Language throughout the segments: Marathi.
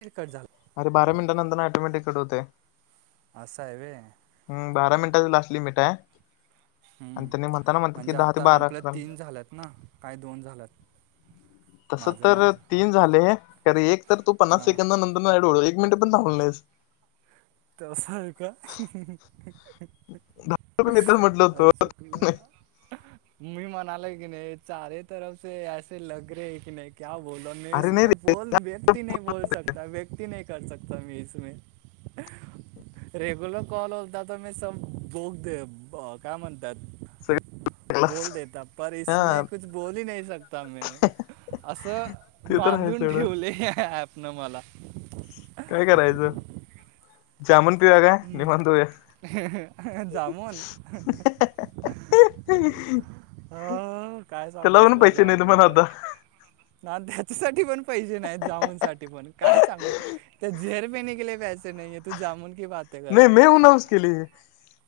तरी कंट झालां अरे बारां मिनटांनंतर ऑटोमॅटिक कंट होतयं. असयं आहे व्हयं. हम्मं बारां मिनटांच लास्टं निमिट हांय हम्मं म्हणजे दहा ते आंता बारा आपल्या करा. तीनं झाल्यांत नां कायं दोन झाल्यांत तसं तरं तीनं झाले कारे एक तरं तूं पन्नास हा सेकंद नंतर ढवळून एक मिनटं पणं तूं थांबलां नाहीसं तसां आहे कां हं हं हं मी तर म्हटलं आई चुकलं होत मी म्हणाले की नाहीं चारे तरफचे से लंग रे की नाहीं क्यां बोलां अरे नाही मसमे रे बोलं व्यक्ती नाहीं बोलं सकतां व्यक्ती नाहीं करं सकतां इसं मे हम्मं रेग्युलर कॉल होतां तरं मी सं बोग कायं म्हणतांत सगळ बोलं देतां परं हा इसमे कुंछ बोलंही नाहीं सकतां मे असं ते तर आहे बांधून सगळं ठेवले यां ऍप नं मलां. कायं करायचं जामुंन पिवां कायं निवांत देऊंया हं हं हं जामुंन हं हां हं हं कायं सांगू तुंला नाहीत म्हण जामुंणच आता नां त्यांच्यासाठी पणं पैसे नाहींत जामुंन सांठी पणं कायं सांगू तरं जेहेर पिने केलीये पैसे नाहीं तूं जामुंन की बांत ते नाही करं मे हून हाऊस केली.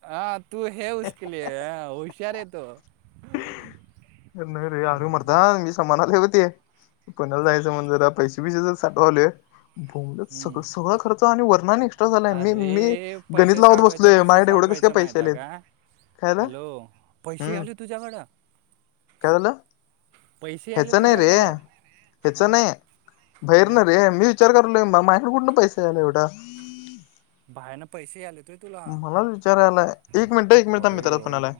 हां तूं है उसके लिये होशर आहे तो हं नाहीं रे आंरू मरतां मी समांना आले होते पुण्यांला जायचं म्हंण जरां पैसे बिसे जे साठवाले संग हम्म. सगळां खर्च आणि वर्णन एक्स्ट्रां झालायं मी मी अरे पैसे गणित लावतं साठवायचं बसलोय कसं माझ्या एवढं कसं साठवायचं कायं पैसे माहिती आहे आलेत का काय झालं हॅलो पैसे आलं तुझ्यांकडे कायं झालं ह्यांचं नाहीं रे तुझ्याकडं हा ह्यांचं नाहीं भैरं नां मग रे मी विचांर करोय मंग माझेकडे कुंठून पैसे आले आहे एवढां बाहेरं पैसे आले तुं तुलां मलांच विचारांयलाय एक मिनिटं एक मिनिटांत अरे मित्रांचा यो फोन यो आलांय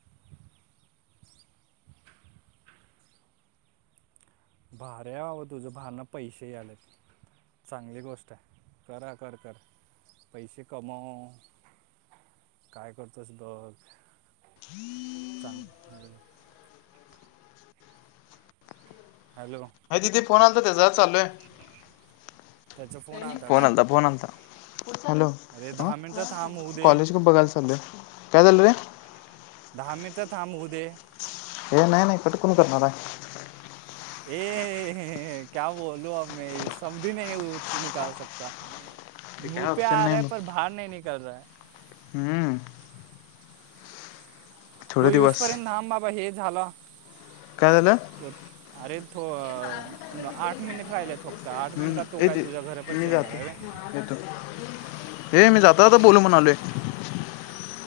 [unintelligible] [unintelligible] भार्या व तुझ्यां भांना पैसे यांलेत चांगली गोष्ट आहे करां करं करं पैसे कमंव काय करतोस बघ. चांग हॅलो. अ दीदे फोन आलता त्याचा. चालोय. फोन आलता. फोन आलता. हॅलो. अरे अ. दहा मिनिटचा थांब होऊ दे कॉलेज पण बघायला चालोय. काय झालं रे? दहा मिनिटं थांब. होऊ दे. हे नाही नाही कटकून करणार हाय. ए क्या बोल अब मे. सबदी नाही निकल सकता. [inaudible] मुह पे ऑप्शन आ रहा. नाही मग पर बाहर नाही निकल रहा. हम्म. थोडे तो दिवस इसपर्यंत थाब बाबा. हे झालं. काय झालं अरे तो आठ मिनिटं राहिलाय फक्त. त आठ मिनटात तो काय तुझ्या घरापाशी येणारे व्हय? हे मी जातो आता बोलू म्हणालोय.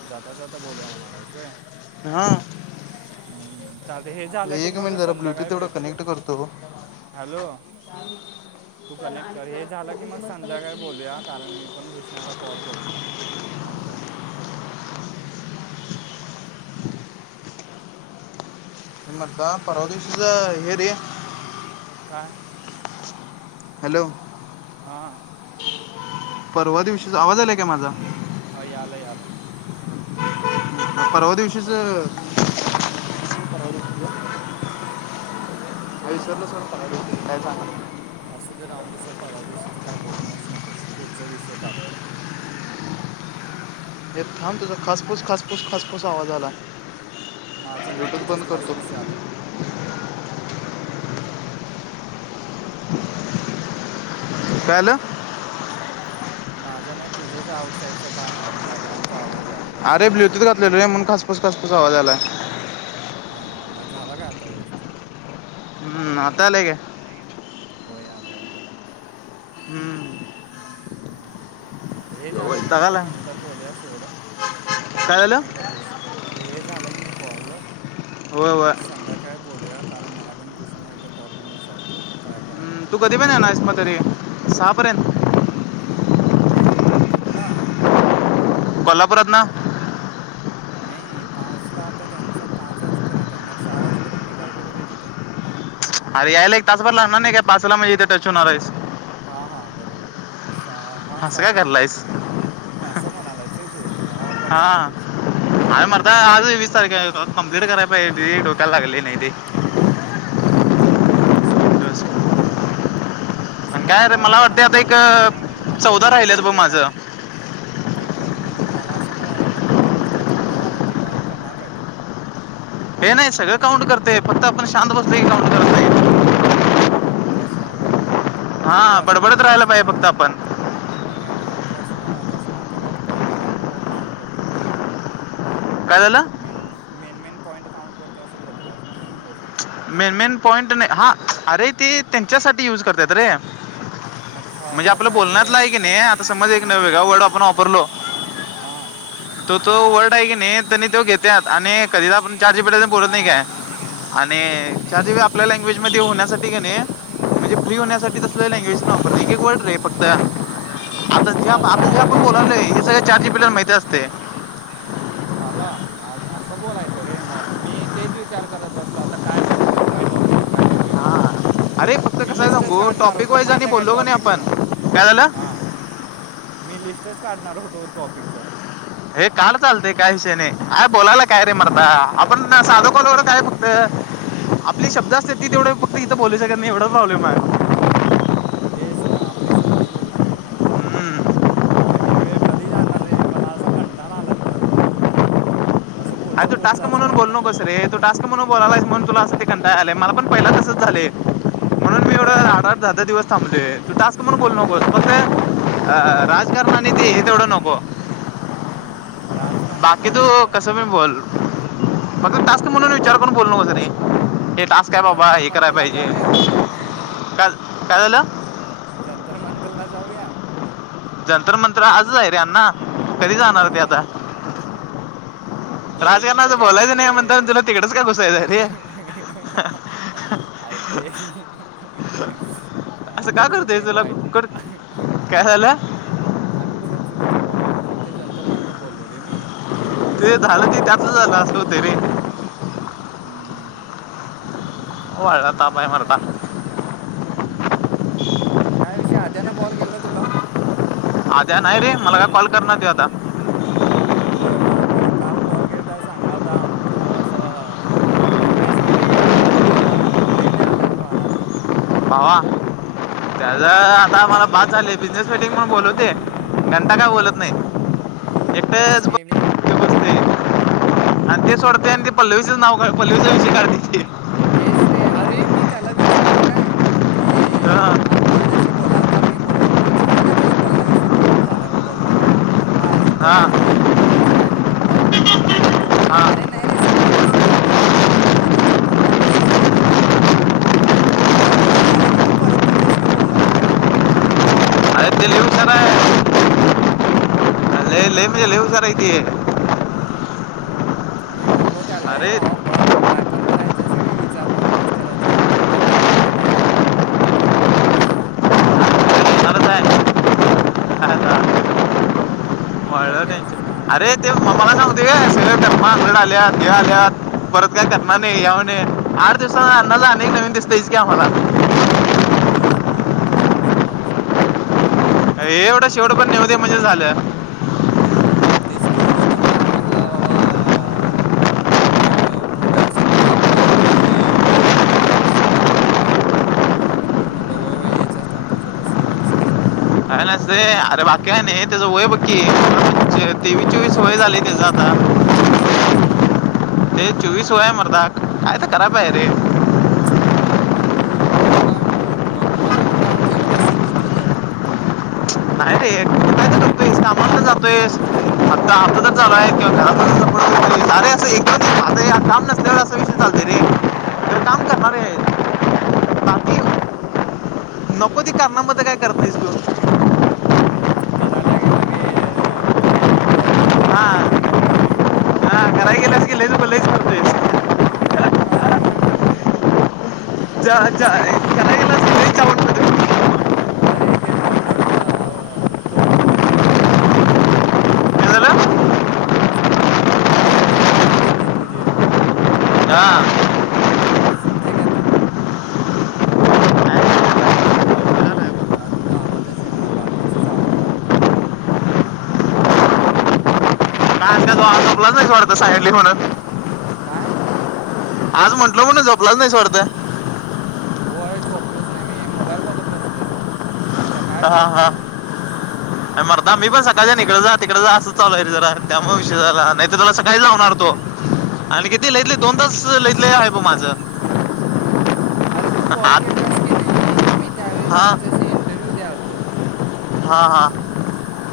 जाता जाता बोलूया म्हणालास होय? ह. हम्म चालत. हे झालं की एक मग मिनिट जरा ब्लूटूथ संध्याकाळी तेवढं भेट. कनेक्ट करतो हॅलो. [inaudible] तू कनेक्ट कर. हे झालं की मग संध्याकाळी बोलूया. कारण मी पण घुसण्याला कॉल करतो. नंतर. म्हणला परवा दिशीच हे रे? काय? हॅलो. हा. परवा दिवशीचा, आवाज आलाय काय माझा? ह यालं यालंय. परवा दिवशीच नाही विसरलंचरत अ काय सांगलं. [inaudible] आसू ते राऊदे सोड. परवा दिवशीच काय बोलूनच नकोस. पुढचा विषय काड. हे थांब तुझा खासफूस खासफूस खासफूस आवाज आलाय. माझं नाही तुझ्याच खासफुस यालाय. काय आल? माझा नाही. तुझंच आउटसाईडचा बॅकग्राउंडचा आवाज यालाय. अरे्लूटूथ घातल रे. म्हणुन खासफूस खासफूस आवाज यालाय. हा हां म झाला का आता व्यवस्थित? हम्म. आता आले का? हो याले याले. हम्म. [inaudible] आता हे झालं की मग दगाला नंतर बोलूया सोडं. कारण काय मी पण झालं एकदा भुस अरे हे झालं की नाही कॉल? व्हय व्हय. काय बोलूया? कारण मला पण भूषणला एकदा कॉल करून विचारतो. काय करायला? हम्म, तू तो कधी पर्यंत येनारेस पण घरी? सहापर्यंत? ए कुठन? कोल्हापुरात न. नाही पाच ला आता त्यांचं पाच वाजेपर्यंत आहे मग सहा वाजेपर्यंत मी काय करू रे तिथं. आरे यायला एक तासबर लाणार नाही का पाचला म इथ टच होणार आहेस. हा हा बरोबर बर सहा हा असं काय करला सहापर्यंत. आहेस हास म्हणालायस होय तू मला वाट हा! हाय मरदा आजचं वीस तारीख हे कम्प्लीट कराय पाहिजे ती डोक्याला लागलेली नाही ती. हूं ते पण हाय सोडा आज दिवस. कम्प्लीट करायला पाहिजे. असं आणि मला रे काय वाटल वाटते आता आपण एक अं, नको चौदा ते राहिलेत गोष्टी बघ बोला. माझं ऐ का मला असं का नको ते गोष्टी आपण बोलालो ते काउंट करणार काय तो. ते नाही सगळं काउंट करतेय फक्त आपण शांत बसलोय की काउंट करत नाही. तस आहे व्हय तू हां असं बडबडत राहायला म्हणलेलंस ना. पाहिजे फक्त आपण मी काय म्हणाल तू असं म्हणालतास ना, की बा पॉईंट पॉईंट काउंट करतोय तो म्हणून. काय झाल? मेन मे मेन, मेन पॉईंट काउंट करतोय असं बोललेलास ना म्हणून बोललो मी. मेन मेन पॉईंट नाही हा अरे ते त्यांच्यासाठी यूज करत्यात रे. अच्छा म्हणजे असं आपलं वे बोलण्यातला आहे की नाही आता समज एक न वेगळा वर्ड आपण वापरलो. हां! तो तो वर्ड आहे की नाही तेनी तो घेत्यात आणि कधी आपण चॅटजीपीटीसंग बोलत नाही काय. आणि चाट जी पी आपल्या लँग्वेज मध्ये होण्यासाठी का नाही म्हणजे फ्री हां होण्यासाठी. आपल्या लँग्वेज वापरते येके वर्ड रे फक्त. आता जे आप असं आता जे आहे आपण बोलालोय वे हे सगळ मग चॅटजीपीटी ला माहिती असतय. झालं मं असं बोलायचं रे मग, मी तेच विचार करत बसलो आता. काय टॉपिक घेऊ, काय टॉपिक घेऊ, काय टॉपिक घेऊ, म्हणून. हां अरे फक्त मी कसं आहे लिस्टच सांगू काढणार टॉपिक होतो वाईज आणि माहित्या का बोललो नाही टॉपिकचा आपण काय झालं हा. मी लिस्टच काढणार होतो टॉपिक च. हे कालचं आलतय काही विषयने, आहे बोलायला काय रे हम्म. मर्दा आपण साध कॉलवर काय त आपली शब्द असते ती तेवढं फक्त इथं बोलू शकत नाही एवढा प्रॉब्लेम आहे. तेच ना आपले शब्दच बोलू शकत नाही या. हम्म. मबा हे वेळ कधी जाणार रे मला असा कंटाला आला आता यो वे. अ तू टास्क म्हणून बोलु नकोस रे, तू टा स्क म्हणून बोलालायस म्हनु तुला अस ते कंटाला आलंय माला पण पहिला तसच झालेय म्हणून होय! आर दाहा, दाहा दिवस थांबलोय, तू टास्क म्हणून बोलू नकोस फक्त अ राजकारण न ते हे तेवढ नको. हूं राजकारण बाकी काय तू इथं. कसं बोल! फक्त टास्क म्हणून विचार करून बोलु नकोस रे, हे टास्क काय बाबा जंतर हे कराय मंतरला पाहिजे. जाऊया काय काय झालं? जंतर मंतरला जाऊया. जंत्तर मंतर आजच आहे रे आन्ना. हा! डोरेमणच राजकारणाचं काय बोलायचं नाही म्हणता ते. तुला तिकडंच का घुसायचं आहे रे [unintelligible] असं आम्ही का कुठे करतोय ते तुला वाईटं बो कुठं काय झालं आम्ही कुठं चुकीचं बोलालो फक्त जंतर मंतर बोललो रे मी. ते झालं की त्याच झालं असं होत रे. हम्म वाढला ताप आहे काय मला हम्म हम्म काय विषय आद्या ने कॉल केलता तुला? आद्या नाही रे मला काय कॉल करणार दे आता. होय मला परवा काल कॉल घेता सांगालता आमज असं बिझनेस मीटिंग आ ब आ रेने आल्यावर म्हणालता. भावा त्याचा आता मला बास झाले बिझनेससाठी मपण बोलवते घंटा काय बोलत नाही. होयच एकटेच के मी ते बसते आणि ते सोडते आणि ते पल्लवीचच नाव पल्लवीचा विषय काढते ते. तेच रे अरे मी त्याला विचारलो काय ते कि माझ्याशी बोलालता मी बोला मग झाला काय तुझ्या पल्लविशी बोलून झाला बोललो. काय का अजून हां हां बोलायचं बोलाय चं म्हणला मग तो मला हां अरे नाही रे सकाळपासून कंटिन्यू आतापर्यंत बोलतच हो तो मगाशीच ठेवले तेजा जर फोन म्हणला. आता तुझ्या झालं की मी परत तिच्याशीच बोलणार आहे म्हणाला ये अरे अरे यार ते लय हूशार आहे. अरे लय लय म्हणजे लय हुशार आहे ती. हम्म मी म्हणलो त्याला हे अरे भावा बघ काय पण करायचं असेल नाही विचार करूनच करत जा नंतर आंगले टेबाग म्हणलो मी त्याला. हुशारच माळलं अंगलट घ्यायचंच टेशन काम आहे अरे बाबा ते म मला सांगतोय [unintelligible] आल्या ते आल्यात परत का करना नाही याऊ ने आठ दिवसांना आणि [unintelligible] नवीन दिसतेयस की आम्हाला. हम्म तेच ना तसच असतं त्याचा. काय एवढं शेवढं पण नेऊ दे म्हणजे झाल्या. हम्म तेच म्हणलो तुम्हाला म्हणला बाबा. [unintelligible] तर व्हॉलीबॉल म्हणालता मी म्हणलो वय वय हेच असणार तुझं लस शेवटच. काय नसे अरे बाकी काय नाही त्याच वय बघ की. [unintelligible] तेवीस अरे चोविस वय माझ्यापेक्षा झाली पण त्याजा जास्त आता. आहे माझ्यापेक्षा जास्त आहे तेवीस चोवीस वय आहे मरदाक काय तर कराय पाय रे. हम्म मम मी मला काय मग मग मला पण नाव ठेवत असेल कि तू तर. नाही रे नाही [unintelligible] कामला जातोयस. [unintelligible] त विषय चालते रे. काम करणार आहे बाकी न हो ती हम्म. करणामध्ये काय करतोयस तु? हम्म करायला गेलोे गे अ काय डॉट डॉट हा बनून येतोय काय मी? हा करायला गेलास की लयच लयच करतेस [unintelligible] [unintelligible] अरे ते डॉट डॉट बाव टोळा ते पडतोय रे मी. काय झालं [unintelligible] [unintelligible] समजे का तुम काय तुझा आवाजच येईना बाकीचाच आवाज आलाय तुझा थांब का थोडंच वेळ त्या राहिले तुला नाही वाटत सायडली म्हणत [unintelligible] काय? आज म्हटलं म्हणून झोपलाच नाही वाटतं होय झोपलच नाही मी मोबाईल बघत बसलेलो. आता काय हा झोपू हा मर्दा मी पण डोक्यात सकाळच्या निघत जात तिकडं जा असं चालूय रे जरा त्यामुळे विषय झाला नाही तर तुला सकाळी लावणार तो आणि ते लयात ले दोन हम्म, तास लयत ले आहे बघ माझं हम्म अरे तू कॉल हा केलतास की नाही मी त्यावेळी हा त्यांच्याशी इंटरव्यू द्याल तो हा हा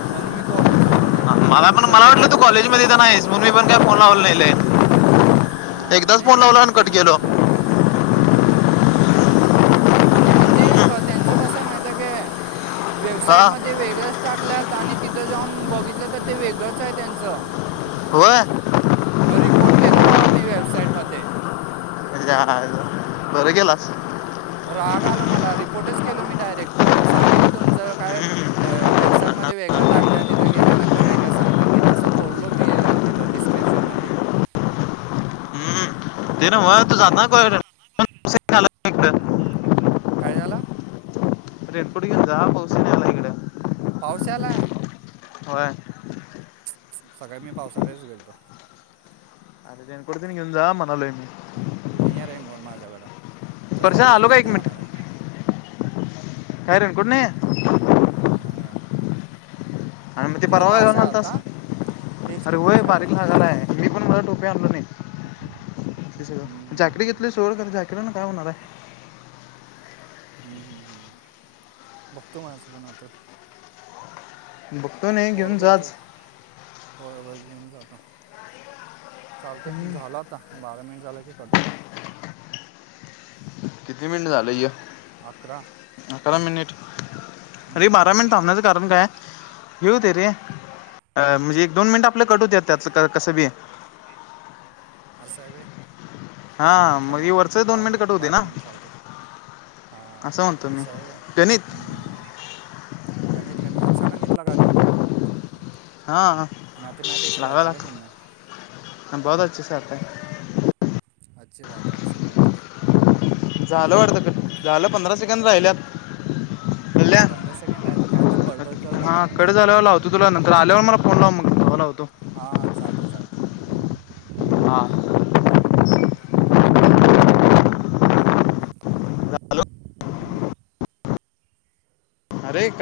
म्हणून मी कॉल उचललो नाही तुझा नाही तर उचललो असतो. तु पण इथं नाही म्हणून मी पण काय फोन लावल नाही लय एकदाच नाही फोन नाही लावला आणि कट इंटरव्ह्यू केलो मध्ये होतो. इंटरव्ह्यू मध्ये होत म्हणून आणि म्हणजे त्यांच्या कसं माहिती आहे काय हा वेबसाईट मध्ये वेगळंच टाकल्यात आणि तिथं जाऊन बघितलं तर ते वेगळंच आहे त्यांचं होय मग रिपोर्ट केलोय बाबा मी वेबसाईटमध्ये हा बरं केलास राग आला मला रिपोर्टच केल मी डायरेक्ट सांगितलो तुमचं काय वेबसाईट मध्ये वेगळं टाकतात तिथं गेल्यानंतर वेगळं सांगतात तिने असं बोललो मी तिथं स्क्रिप्शनमध्ये हम्म. ते नव तु जातना कोणा काय झाला? रेडकोट घेऊ जा पाऊस ते यायला इकडं पाऊस यायला? होय सकाळी मी पावसाळतच गेलतो. आरे रेनकोट ते घेऊन जा म्हणालो आहे मी नाही आहे रेनकोट माझ्याकडे तसं परशा आलो भिजत का एक मिनिट जाणार आहे. काय रेनकोट नाही? नाही ये आणि मग ते परवा घातला आहे नव्हतास आता तेच अरे की होय तेच बारीक घालणार आहे लागलाय. मी पण मला टोपी आणलो नाही हम्म, हम्म, जॅकेट राहू दे हम्म, सोड जाकेटने काय होणार आहे. हम्म हम्म बघतो माझं पण आता बघतो नाही कॉल घेऊन करतो जाच होय होय घेऊन जातो चालतंय झाला आता बारा मिनिटं झाले की कट होतेय. किती मिनिटं झालेय अकरा अकरा मिनिटं आरे बारा मिनिटं थांबण्याचं कारण काय हे होते रे अ म्हणजे एक दोन मिनिटं आपले कट होत आहेत त्यात कसं बी असं होय हा थांब हे वरचं मग दोन राहु दे मिनिट कट होते बारा ना मिनिटं राहू दे हा म्हणतो मी असं होय गणित हम्म गणित गणित, अच्छा गणित लगाते होते तोम? हा मॅथमॅटिक्सि लीयाथा क्या तुमने? बहोत अच्छे से आता है अच्छी बात है, अच्छी बाात है झालं वाटतं झालं, पंधरा सेकंद राहिल्यात हम् गल्या पंधरा सेकंड राहील्यात काय तर बडबड कर बाबा झाल्यावरत तुला नंतर आल्यावर मला फोन लाव मग हो लावतो हां हा चालतय चालतय [inaudible] हा हॅलो [inaudible] अरे! काय?